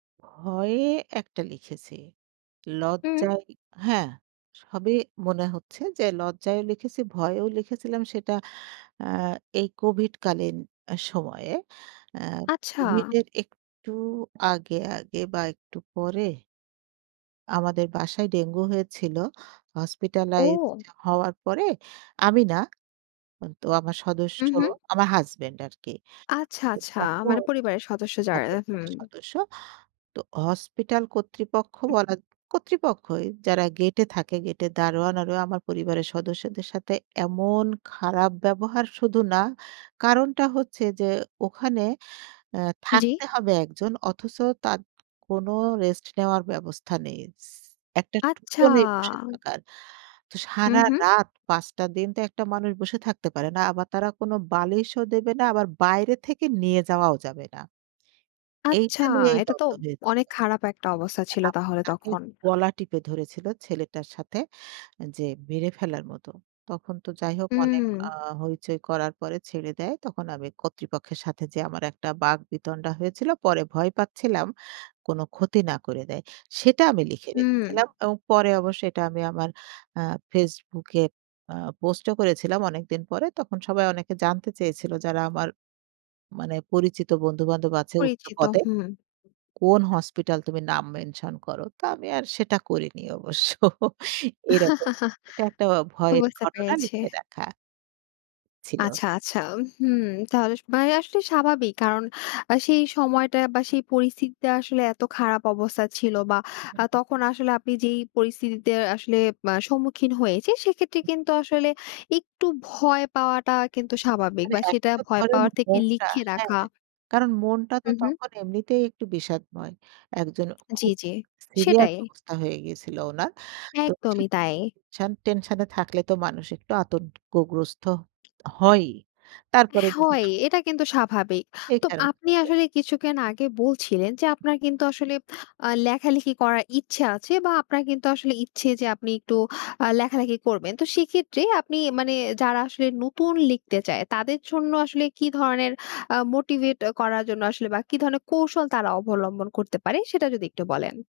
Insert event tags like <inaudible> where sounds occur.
ভয়ে একটা লিখেছি হুম। লজ্জায়, হ্যাঁ, সবই মনে হচ্ছে যে লজ্জায়ও লিখেছি। ভয়েও লিখেছিলাম সেটা আ এই কোভিড কালীন সময়ে আ আচ্ছা। কোভিডের একটু আগে, আগে, বা একটু পরে। আমাদের বাসায় ডেঙ্গু হয়েছিল হসপিটালাইজড ও। হওয়ার পরে আমি না, হুম, তো আমার সদস্য, হুম, হুম। আমার হাসব্যান্ড আরকি। আচ্ছা, তো আচ্ছা তখন মানে পরিবারের সদস্য যারা <unintelligible> হুম। সদস্য তো হসপিটাল কর্তৃপক্ষ উহ বলা কর্তৃপক্ষই যারা গেটে থাকে গেটে দারোয়ান আরও আমার পরিবারের সদস্যদের সাথে এমন খারাপ ব্যবহার শুধু না। কারণটা হচ্ছে যে ওখানে আ জি। থাকতে হবে ১ জন অথচ তাদ কোনো রেস্ট নেওয়ার ব্যবস্থা নেই শিশ একটা টুলো আচ্ছা নেই বসে থাকার। তো হুম, হুম। সারারাত ৫ টা দিন তো একটা মানুষ বসে থাকতে পারে না। আবার তারা কোনো বালিশও দেবে না। আবার বাইরে থেকে নিয়ে যাওয়াও যাবে না। আচ্ছা, এইটা নিয়েই এটা তো দন্দ হয়েছিল। অনেক খারাপ একটা অবস্থা ছিল <unintelligible> তাহলে তাকে তখন। গলা টিপে ধরেছিল ছেলেটার সাথে যে মেরে ফেলার মত। তখন তো যাই হোক অনেক হুম। আ হইচই করার পরে ছেড়ে দেয়। তখন আমি কর্তৃপক্ষের সাথে যে আমার একটা বাক বিতণ্ডা হয়েছিল। পরে ভয় পাচ্ছিলাম কোন ক্ষতি না করে দেয়। সেটা আমি লিখে রেখেছিলাম হুম। এবং পরে অবশ্য এটা আমি আমার আ FaceBook এ আ পোস্টও করেছিলাম অনেকদিন পরে। তখন সবাই অনেকে জানতে চেয়েছিল যারা আমার মানে পরিচিত বন্ধু-বান্ধব আছে উচ্চ পরিচিত পদে। হুম। কোন হাসপাতাল তুমি নাম মেনশন করো, তো আমি আর সেটা করিনি <chuckles> অবশ্য এরকম, এটা একটা <chuckles> ভয়ের বুঝতে ঘটনা পেরেছি। লিখে রাখা ছিল। আচ্ছা, আচ্ছা, হুম তাহলে, ভাইয়া আসলে স্বাভাবিক কারণ আ সেই সময়টা বা সেই পরিস্থিতিতে আসলে এত খারাপ অবস্থা ছিল বা আ হুম, হুম। তখন আসলে আপনি যেই পরিস্থিতিতে আসলে মা সম্মুখীন হয়েছেন সেক্ষেত্রে হুম। কিন্তু আসলে একটু ভয় পাওয়াটা কিন্তু স্বাভাবিক মানে বা সেটা এখনতো ভয় ধরেন পাওয়ার থেকে মনটা লিখে হ্যাঁ? রাখা। কারণ মনটা তো হুম, হুম। তখন এমনিতেই একটু বিষাদময়। একজন জি, খুব জি, সিরিয়াস সেটাই। অবস্থা হয়ে গিয়েছিল উনার তো একদমই তাই। <unintelligible> শান টেনশনে থাকলে তো মানুষ একটু আতঙ্ক গ্রস্থ হয়ই, তারপরে হ্যাঁ, যদি হয় আ এটা কিন্তু স্বাভাবিক। এই তো কারণ আপনি আসলে কিছুক্ষণ আগে বলছিলেন। যে আপনার কিন্তু আসলে <smacks lips> আ লেখালেখি করার ইচ্ছা আছে বা আপনার কিন্তু আসলে ইচ্ছে যে আপনি একটু আ লেখালেখি করবেন তো সেক্ষেত্রে আপনি মানে যারা আসলে নতুন লিখতে চায়। তাদের জন্য আসলে কী ধরনের আ মোটিভেট করার জন্য আসলে বা কি ধরনের কৌশল তারা অবলম্বন করতে পারে সেটা যদি একটু বলেন?